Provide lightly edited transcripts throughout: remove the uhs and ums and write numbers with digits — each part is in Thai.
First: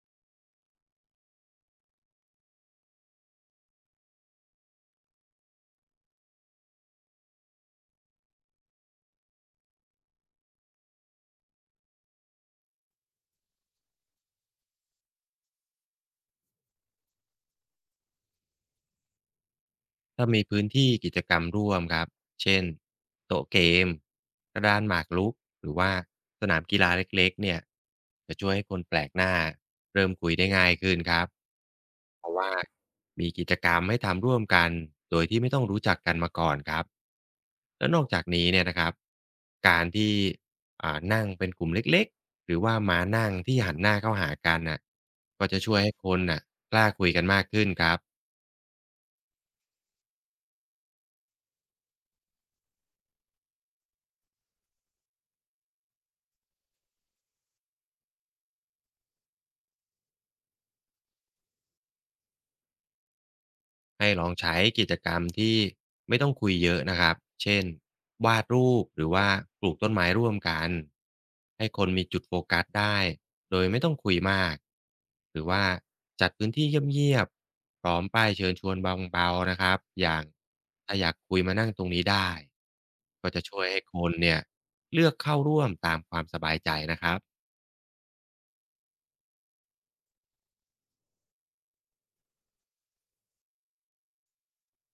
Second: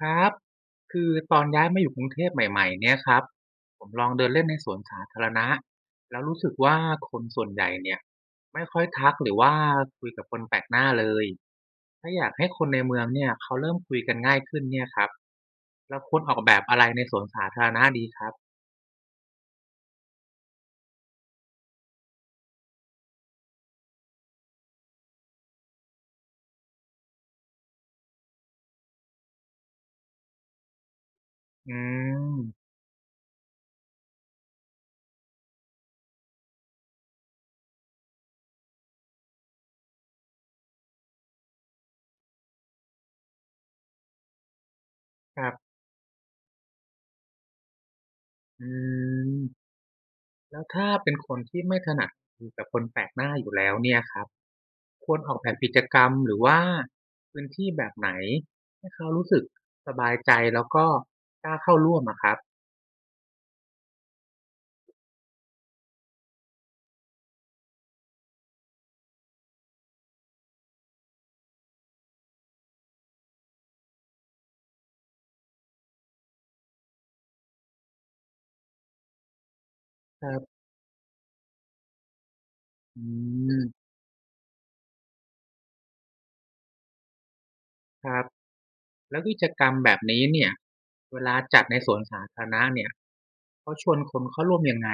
ครับคือตอนย้ายมาอยู่กรุงเทพใหม่ๆเนี่ยครับผมลองเดินเล่นในสวนสาธารณะแล้วรู้สึกว่าคนส่วนใหญ่เนี่ยไม่ค่อยทักหรือว่าคุยกับคนแปลกหน้าเลยถ้าอยากให้คนในเมืองเนี่ยเขาเริ่มคุยกันง่ายขึ้นเนี่ยครับเราควรออกแบบอะไรในสวนสาธารณะดีครับถ้ามีพื้นที่กิจกรรมร่วมครับเช่นโต๊ะเกมกระดานหมากรุกหรือว่าสนามกีฬาเล็กๆเนี่ยจะช่วยให้คนแปลกหน้าเริ่มคุยได้ง่ายขึ้นครับอืเพราะว่ามมีกิจกรรมให้ทำร่วมกันโดยที่ไม่ต้องรู้จักกันมาก่อนครับแล้วนอกจากนี้เนี่ยนะครับการที่นั่งเป็นกลุ่มเล็กๆหรือว่ามานั่งที่หันหน้าเข้าหากันน่ะคก็รัจะช่บวยให้คนน่ะกล้าคุยกันมากขึ้นครับ อืมแล้วถ้าเป็นคนที่ไม่ถนัดคุยกับคนแปลกหน้าอยู่แล้วเนี่ยครับ ควรออกแบบกิจกรรมหรือว่าพื้นที่แบบไหนให้เขารู้สึกสบายใจแล้วก็กล้าเข้าร่วมอะครับให้ลองใช้กิจกรรมที่ไม่ต้องคุยเยอะนะครับ เช่นวาดรูปหรือว่าปลูกต้นไม้ร่วมกันให้คนมีจุดโฟกัสได้โดยไม่ต้องคุยมากหรือว่าจัดพื้นที่เงียบๆพร้อมป้ายเชิญชวนเบาๆนะครับอย่างครับถ้าอยากคุยมานั่งตรงนี้ได้อืก็จะช่วยให้มคนเนี่ยเลือกเข้าร่วมตามความสบายใจนะครับ ครับแล้วกิจกรรมแบบนี้เนี่ยเวลาจัดในสวนสาธารณะเนี่ยเขาชวนคนเข้าร่วมยังไง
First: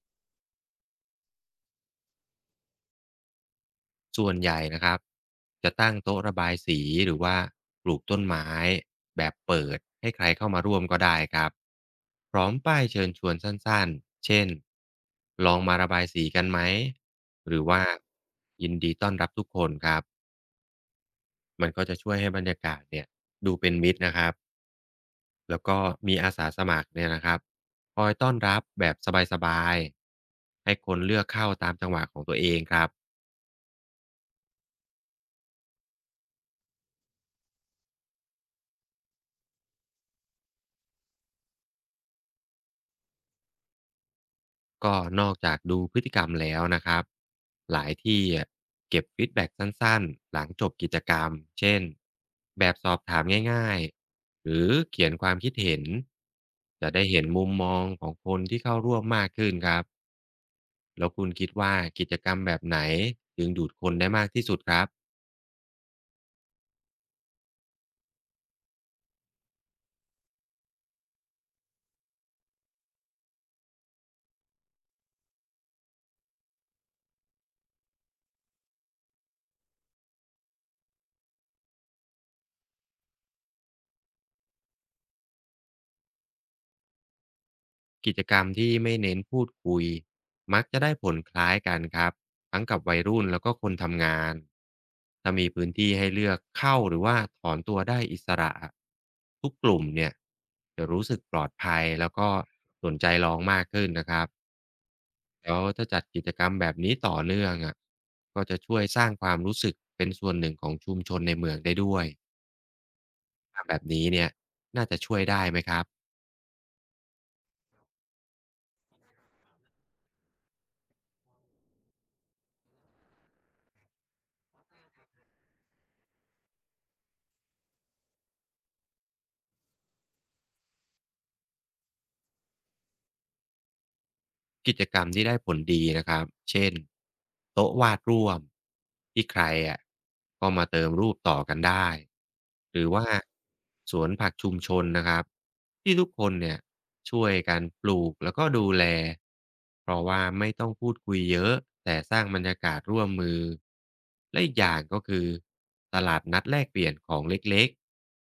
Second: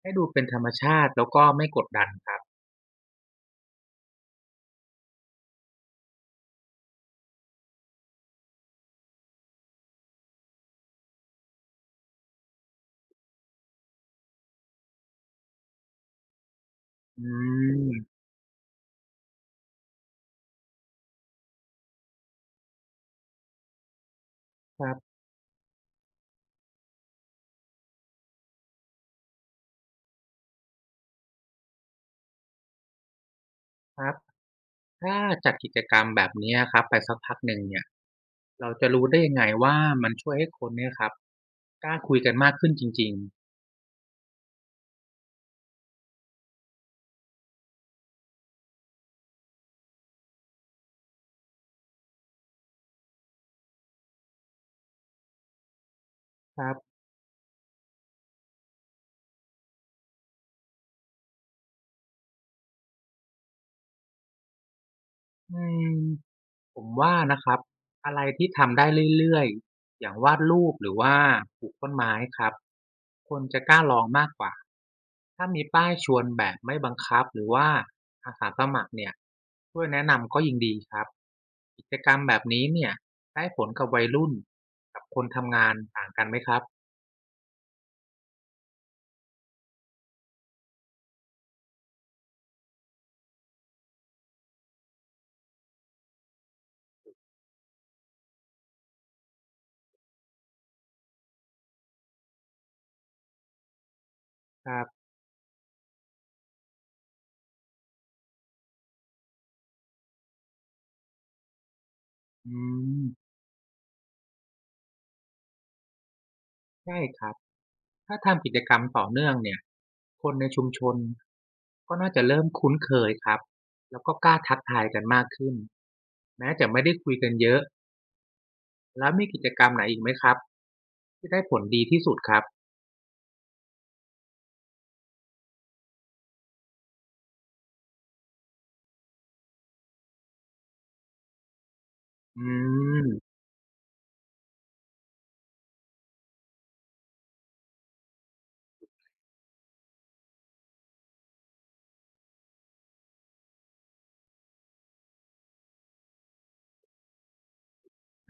ให้ดูเป็นธรรมชาติแล้วก็ไม่กดดันครับส่วนใหญ่นะครับจะตั้งโต๊ะระบายสีหรือว่าปลูกต้นไม้แบบเปิดให้ใครเข้ามาร่วมก็ได้ครับพร้อมป้ายเชิญชวนสั้นๆเช่นลองมาระบายสีกันไหมอืหรือว่ามยินดีต้อนรับทุกคนครับมันก็จะช่วยให้บรรยากาศเนี่ยดูเป็นมิตรนะครับครแล้วก็มีอาสาสมัครเนี่ยนะครับคอยต้อนรับแบบสบายๆให้คนเลือกเข้าตามจังหวะของตัวเองครับ ับๆถ้าจัดกิจกรรมแบบเนี้ยครับไปสักพักหนึ่งเนี่ยเราจะรู้ได้ยังไงว่ามันช่วยให้คนเนี่ยครับกล้าคุยกันมากขึ้นจริงก็นอกจากดูพฤติกรรมแล้วนะครับหลายที่อะเก็บฟีดแบ็กสั้นๆหลังจบกิจกรรมเช่นแบบสอบถามง่ายๆหรือเขียนความคิดเห็นๆครับจะได้เห็นมุมมองของคนที่เข้าร่วมมากขึ้นครับแล้วคุณคิดว่ากิจกรรมแบบไหนจึงดูดคนได้มากที่สุดครับ อืม ผมว่านะครับอะไรที่ทำได้เรื่อยๆอย่างวาดรูปหรือว่าปลูกต้นไม้ครับคนจะกล้าลองมากกว่าถ้ามีป้ายชวนแบบไม่บังคับหรือว่าอาสาสมัครเนี่ยช่วยแนะนำก็ยิ่งดีครับกิจกรรมแบบนี้เนี่ยได้ผลกับวัยรุ่นกับคนทำงานต่างกันไหมครับกิจกรรมที่ไม่เน้นพูดคุยมักจะได้ผลคล้ายกันครับทั้งกับวัยรุ่นแล้วก็คนทำงานถ้ามีพื้นที่ให้เลือกเข้าหรือว่าถอนตัวได้อิสระทุกกลุ่มเนี่ยจะรู้สึกปลอดภัยแล้วก็สนใจลองมากขึ้นนะครับครับแล้วถ้าจัดกิจกรรมแบบนี้ต่อเนื่องอ่ะก็จะช่วยสร้างความรู้สึกเป็นส่วนหนึ่งของชุมชนในเมืองได้ด้วยอืมแบบนี้เนี่ยน่าจะช่วยได้ไหมครับ ใช่ครับ ถ้าทำกิจกรรมต่อเนื่องเนี่ยคนในชุมชนก็น่าจะเริ่มคุ้นเคยครับแล้วก็กล้าทักทายกันมากขึ้นแม้จะไม่ได้คุยกันเยอะแล้วมีกิจกรรมไหนอีกไหมครับที่ได้ผลดีที่สุดครับกิจกรรมที่ได้ผลดีนะครับเช่นโต๊ะวาดร่วมที่ใครอะก็มาเติมรูปต่อกันได้ อืหรือว่ามสวนผักชุมชนนะครับที่ทุกคนเนี่ยช่วยกันปลูกแล้วก็ดูแล เพราะว่าไม่ต้องพูดคุยเยอะแต่สร้างบรรยากาศร่วมมือ และอีกอย่างก็คือตลาดนัดแลกเปลี่ยนของเล็ก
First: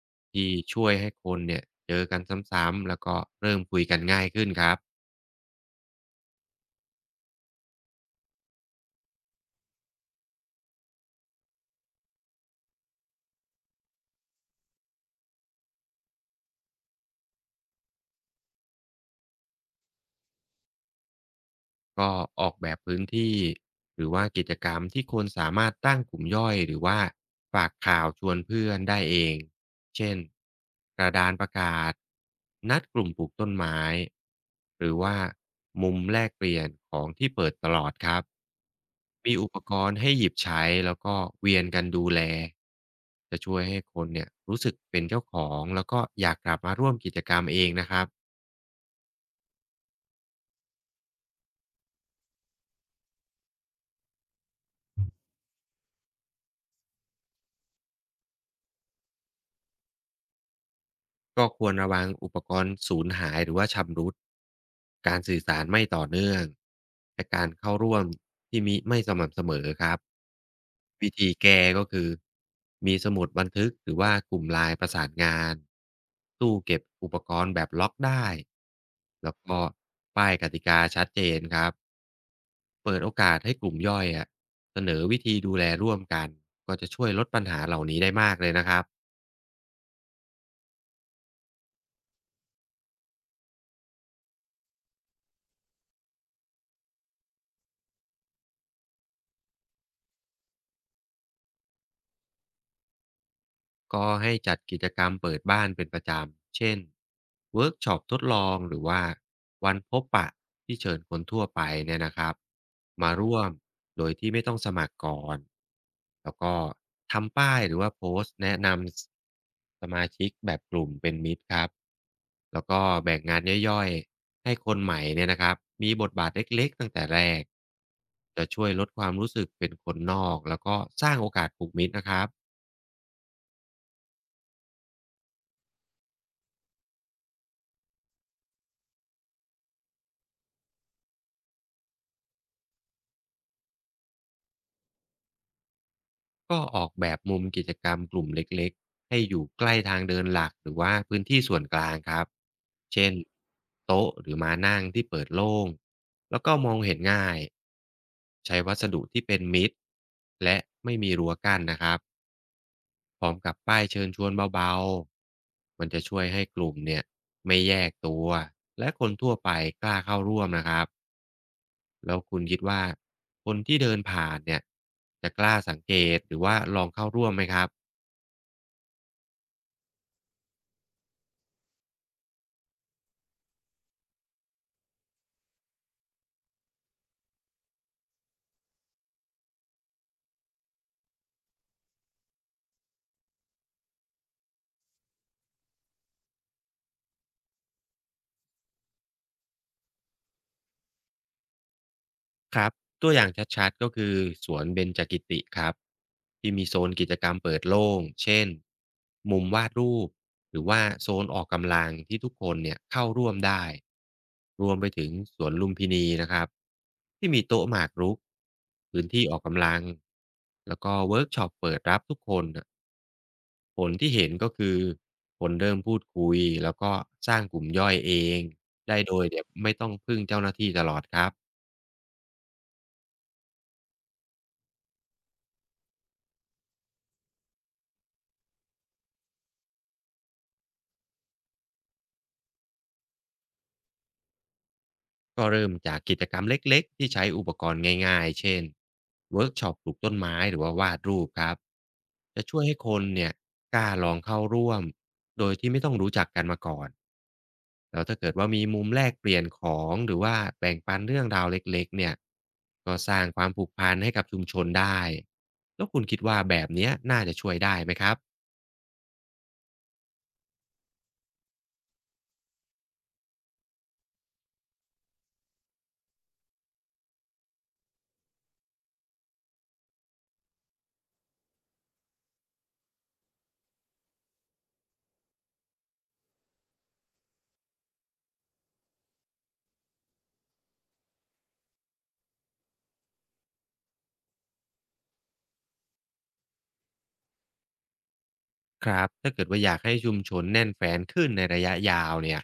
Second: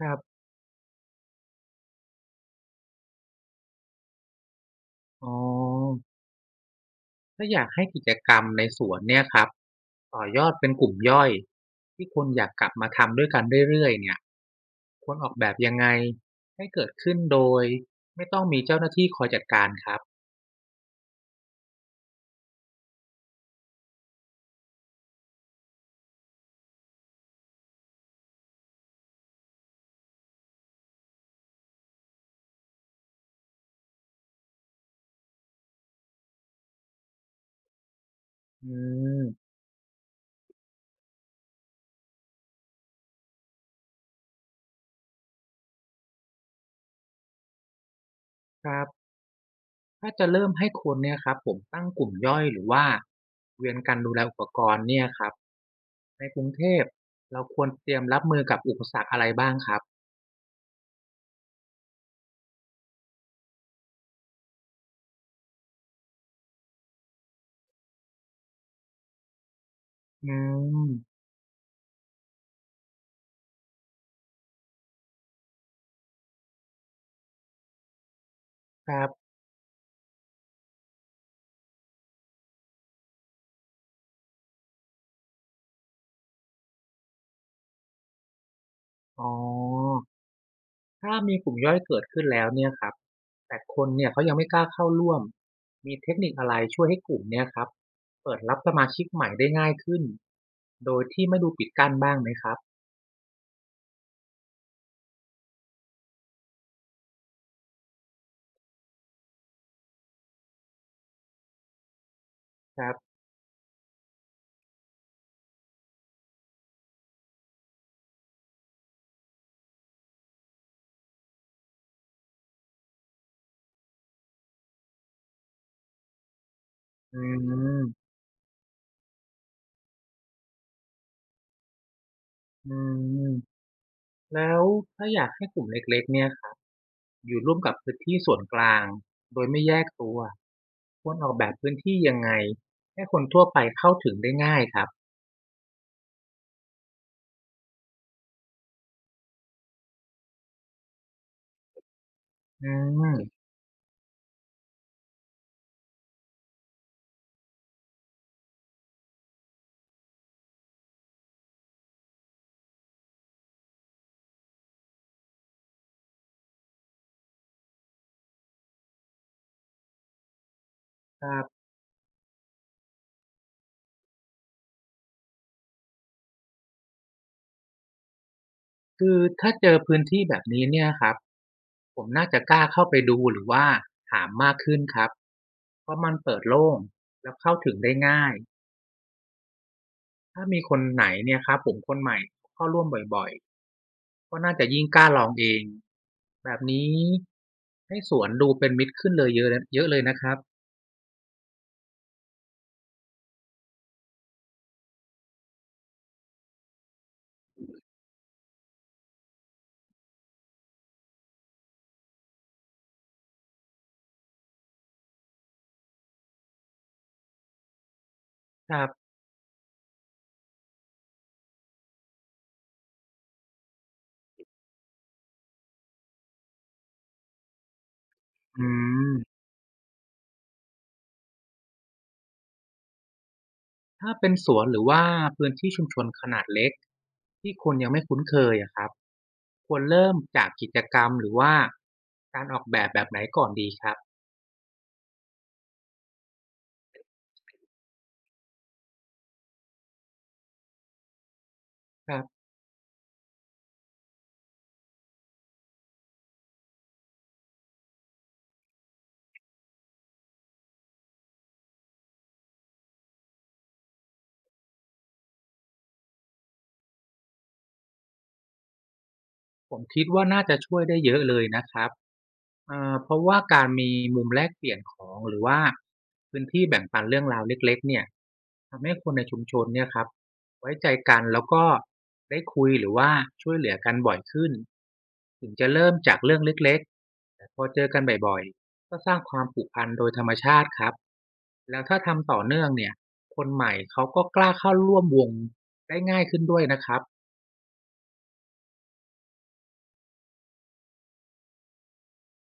ครับที่ช่วยให้คนเนี่ยเจอกันซ้ำๆแล้วก็เริ่มคุยกันง่ายขึ้นครับ อ๋อถ้าอยากให้กิจกรรมในสวนเนี่ยครับต่อยอดเป็นกลุ่มย่อยที่คนอยากกลับมาทำด้วยกันเรื่อยๆเนี่ยควรออกแบบยังไงให้เกิดขึ้นโดยไม่ต้องมีเจ้าหน้าที่คอยจัดการครับก็ออกแบบพื้นที่หรือว่ากิจกรรมที่คนสามารถตั้งกลุ่มย่อยหรือว่าฝากข่าวชวนเพื่อนได้เองเช่นกระดานประกาศนัดกลุ่มปลูกต้นไม้หรือว่ามุมแลกเปลี่ยนของที่เปิดตลอดครับอืมีอุมปกรณ์ให้หยิบใช้แล้วก็เวียนกันดูแลจะช่วยให้คนเนี่ยรู้สึกเป็นเจ้าของแล้วก็อยากกลับมาร่วมกิจกรรมเองนะครับ ครับ ถ้าจะเริ่มให้คนเนี่ยครับผมตั้งกลุ่มย่อยหรือว่าเวียนกันดูแลอุปกรณ์เนี่ยครับในกรุงเทพเราควรเตรียมรับมือกับอุปสรรคอะไรบ้างครับก็ควรระวังอุปกรณ์สูญหายหรือว่าชำรุดการสื่อสารไม่ต่อเนื่องและการเข้าร่วมที่ไม่สม่ำเสมอครับอืมวิธีแก้ก็คือมีสมุดบันทึกหรือว่ากลุ่มไลน์ประสานงานตู้เก็บอุปกรณ์แบบล็อกได้ครับแล้วก็ป้ายกติกาชัดเจนครับเปิดโอกาสให้กลุ่มย่อยอะเสนอวิธีดูแลร่วมกันก็จะช่วยลดปัญหาเหล่านี้ได้มากเลยนะครับ อ๋อถ้ามีกลุ่มย่อยเกิดขึ้นแล้วเนี่ยครับแต่คนเนี่ยเขายังไม่กล้าเข้าร่วมมีเทคนิคอะไรช่วยให้กลุ่มเนี่ยครับเปิดรับสมาชิกใหม่ได้ง่ายขึ้นโดยที่ไม่ดูปิดกั้นบ้างไหมครับก็ให้จัดกิจกรรมเปิดบ้านเป็นประจำ เช่นเวิร์กช็อปทดลองหรือว่าวันพบปะที่เชิญคนทั่วไปเนี่ยนะครับครับมาร่วมโดยที่ไม่ต้องสมัครก่อนแล้วก็ทำป้ายหรือว่าโพสต์แนะนำสมาชิกแบบกลุ่มเป็นมิตรครับแล้วก็แบ่งงานย่อยๆให้คนใหม่เนี่ยนะครับมีบทบาทเล็กๆตั้งแต่อืแรกมจะช่วยลดความรู้สึกเป็นคนนอกแล้วก็สร้างโอกาสผูกมิตรนะครับ อืมแล้วถ้าอยากให้กลุ่มเล็กๆเนี่ย อยู่ร่วมกับพื้นที่ส่วนกลางโดยไม่แยกตัวควรออกแบบพื้นที่ยังไงให้คนทั่วไปเข้าถึงได้ง่ายครับก็ออกแบบมุมกิจกรรมกลุ่มเล็กๆให้อยู่ใกล้ทางเดินหลักหรือว่าพื้นที่ส่วนกลางครับ อืเช่นมโต๊ะหรือม้านั่งที่เปิดโล่งแล้วก็มองเห็นง่ายใช้วัสดุที่เป็นมิตรและไม่มีรั้วกั้นนะครับพร้อมกับป้ายเชิญชวนเบาๆมันจะช่วยให้กลุ่มเนี่ยไม่แยกตัวและคนทั่วไปกล้าเข้าร่วมนะครับครับแล้วคุณคิดว่าคนที่เดินผ่านเนี่ยจะกล้าสังเกตหรือว่าลองเข้าร่วมไหมครับ คือถ้าเจอพื้นที่แบบนี้เนี่ยครับผมน่าจะกล้าเข้าไปดูหรือว่าถามมากขึ้นครับเพราะมันเปิดโล่งแล้วเข้าถึงได้ง่ายถ้ามีคนไหนเนี่ยครับผมคนใหม่เข้าร่วมบ่อยๆก็น่าจะยิ่งกล้าลองเองแบบนี้ให้สวนดูเป็นมิตรขึ้นเลยเยอะเยอะเลยนะครับครับตัวอย่างชัดๆก็คือสวนเบญจกิติครับที่มีโซนกิจกรรมเปิดโล่งเช่นมุมวาดรูปหรือว่าโซนออกกำลังที่ทุกคนเนี่ยเข้าร่วมได้รวมไปถึงสวนลุมพินีนะครับที่มีโต๊ะหมากรุกครับพื้นที่ออกกำลังแล้วก็เวิร์กช็อปเปิดรับทุกคนน่ะผลที่เห็นก็คือคนเริ่มพูดคุยแล้วก็สร้างกลุ่มย่อยเองอืได้โดยม เดี๋ยวไม่ต้องพึ่งเจ้าหน้าที่ตลอดครับ ถ้าเป็นสวนหรือว่าพื้นที่ชุมชนขนาดเล็กที่คนยังไม่คุ้นเคยอะครับควรเริ่มจากกิจกรรมหรือว่าการออกแบบแบบไหนก่อนดีครับ ก็เริ่มจากกิจกรรมเล็กๆที่ใช้อุปกรณ์ง่ายๆเช่นเวิร์กช็อปปลูกต้นไม้หรือว่าวาดรูปครับจะช่วยให้คนเนี่ยกล้าลองเข้าร่วมโดยที่ไม่ต้องรู้จักกันมาก่อนแล้วถ้าเกิดว่ามีมุมแลกเปลี่ยนของหรือว่าแบ่งปันเรื่องราวเล็กๆเนี่ยก็สร้างความผูกพันให้กับชุมชนได้แล้วคุณคิดว่าแบบเนี้ยน่าจะช่วยได้ไหมครับ ผมคิดว่าน่าจะช่วยได้เยอะเลยนะครับเพราะว่าการมีมุมแลกเปลี่ยนของหรือว่าพื้นที่แบ่งปันเรื่องราวเล็กๆเนี่ยทำให้คนในชุมชนเนี่ยครับไว้ใจกันแล้วก็ได้คุยหรือว่าช่วยเหลือกันบ่อยขึ้นถึงจะเริ่มจากเรื่องเล็กๆแต่พอเจอกันบ่อยๆก็สร้างความผูกพันโดยธรรมชาติครับแล้วถ้าทำต่อเนื่องเนี่ยคนใหม่เขาก็กล้าเข้าร่วมวงได้ง่ายขึ้นด้วยนะครับครับถ้าเกิดว่าอยากให้ชุมชนแน่นแฟนขึ้นในระยะยาวเนี่ย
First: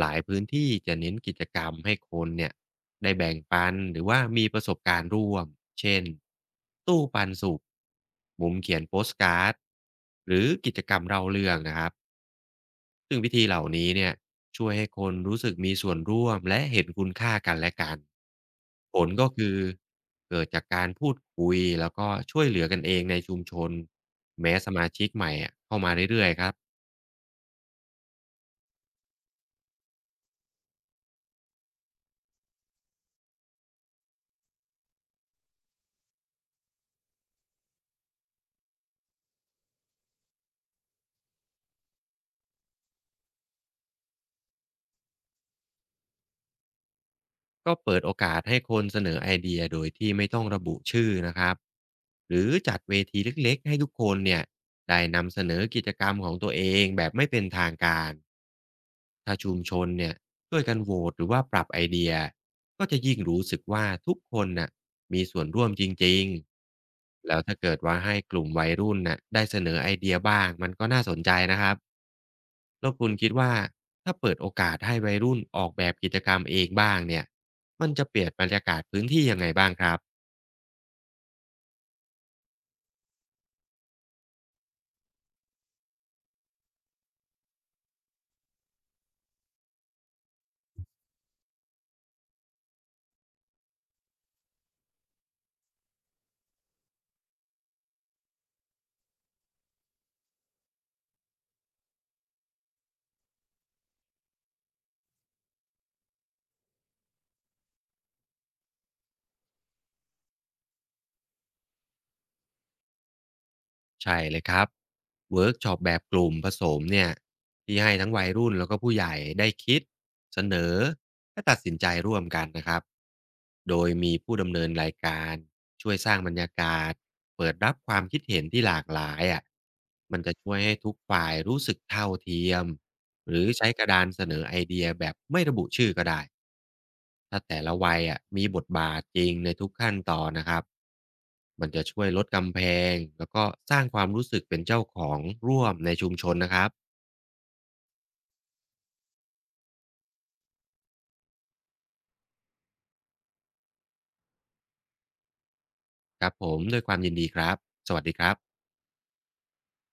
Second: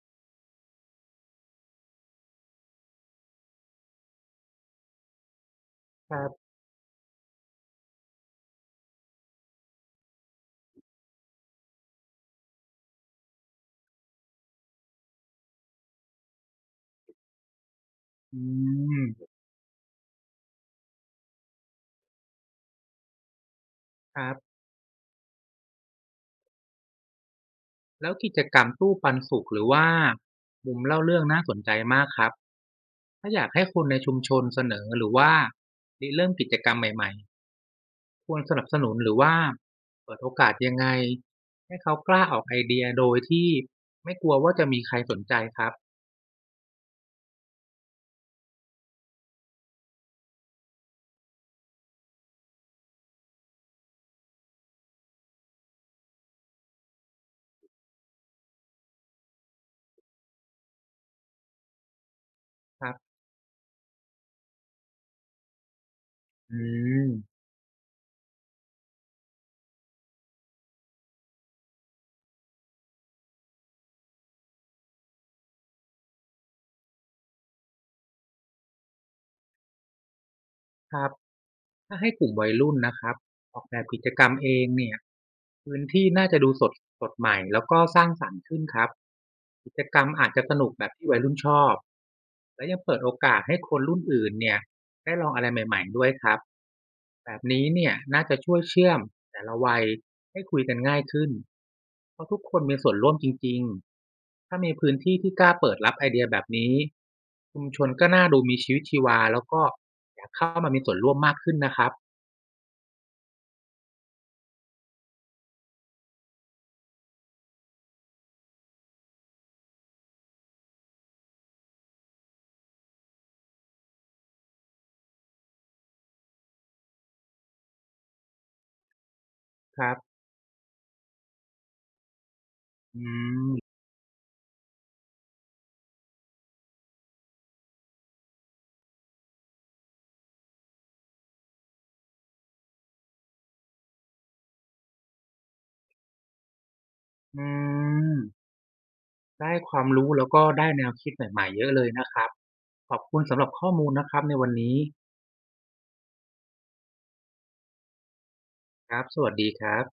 หลายพื้นที่จะเน้นกิจกรรมให้คนเนี่ยได้แบ่งปันหรือว่ามีประสบการณ์ร่วมเช่นครับตู้ปันสุขมุมเขียนโปสการ์ดหรือกิจกรรมเล่าเรื่องนะครับซึ่งวิธีเหล่านี้เนี่ยช่วยให้คนรู้สึกมีส่วนร่วมและเห็นคุณค่ากันและกันอืผลก็มคือเกิดจากการพูดคุยแล้วก็ช่วยเหลือกันเองในชุมชนครับ แม้สมาชิกใหม่อะเข้ามาเรื่อยๆครับ แล้วกิจกรรมตู้ปันสุกหรือว่ามุมเล่าเรื่องน่าสนใจมากครับถ้าอยากให้คนในชุมชนเสนอหรือว่าริเริ่มกิจกรรมใหม่ๆควรสนับสนุนหรือว่าเปิดโอกาสยังไงให้เขากล้าออกไอเดียโดยที่ไม่กลัวว่าจะมีใครสนใจครับก็เปิดโอกาสให้คนเสนอไอเดียโดยที่ไม่ต้องระบุชื่อนะครับหรือจัดเวทีเล็กๆให้ทุกคนเนี่ยได้นำเสนอกิจกรรมของตัวเองแบบไม่เป็นทางการถ้าชุมชนเนี่ยช่วยกันโหวตหรือว่าปรับไอเดียคก็รัจะบยิ่งรู้สึกว่าทุกคนน่ะมีส่วนร่วมจริงอืมๆแล้วถ้าเกิดว่าให้กลุ่มวัยรุ่นน่ะได้เสนอไอเดียบ้างมันก็น่าสนใจนะครับ แล้วคุณคิดว่าถ้าเปิดโอกาสให้วัยรุ่นออกแบบกิจกรรมเองบ้างเนี่ยมันจะเปลี่ยนบรรยากาศพื้นที่ยังไงบ้างครับครับ ถ้าให้กลุ่มวัยรุ่นนะครับออกแบบกิจกรรมเองเนี่ยพื้นที่น่าจะดูสดใหม่แล้วก็สร้างสรรค์ขึ้นครับกิจกรรมอาจจะสนุกแบบที่วัยรุ่นชอบและยังเปิดโอกาสให้คนรุ่นอื่นเนี่ยได้ลองอะไรใหม่ๆด้วยครับแบบนี้เนี่ยน่าจะช่วยเชื่อมแต่ละวัย ให้คุยกันง่ายขึ้น เพราะทุกคนมีส่วนร่วมจริงๆถ้ามีพื้นที่ที่กล้าเปิดรับไอเดียแบบนี้ชุมชนก็น่าดูมีชีวิตชีวาแล้วก็อยากเข้ามามีส่วนร่วมมากขึ้นนะครับใช่เลยครับเวิร์กช็อปแบบกลุ่มผสมเนี่ยที่ให้ทั้งวัยรุ่นแล้วก็ผู้ใหญ่ได้คิดเสนอและตัดสินใจร่วมกันนะครับโดยมีผู้ดำเนินรายการช่วยสร้างบรรยากาศเปิดรับความคิดเห็นที่หลากหลายอะครับมันจะช่วยให้ทุกฝ่ายรู้สึกเท่าเทียม อืหรือใช้มกระดานเสนอไอเดียแบบไม่ระบุชื่อก็ได้ถ้าแต่ละวัยอะมีบทบาทจริงในทุกขั้นตอนนะครับมันจะช่วยลดกำแพงแล้วก็สร้างความรู้สึกเป็นเจ้าของร่วมในชุมชนนะครับอืม ได้ความรู้แล้วก็ได้แนวคิดใหม่ๆเยอะเลยนะครับ ขอบคุณสำหรับข้อมูลนะครับในวันนี้ครับผมด้วยความยินดีครับสวัสดีครับครับสวัสดีครับ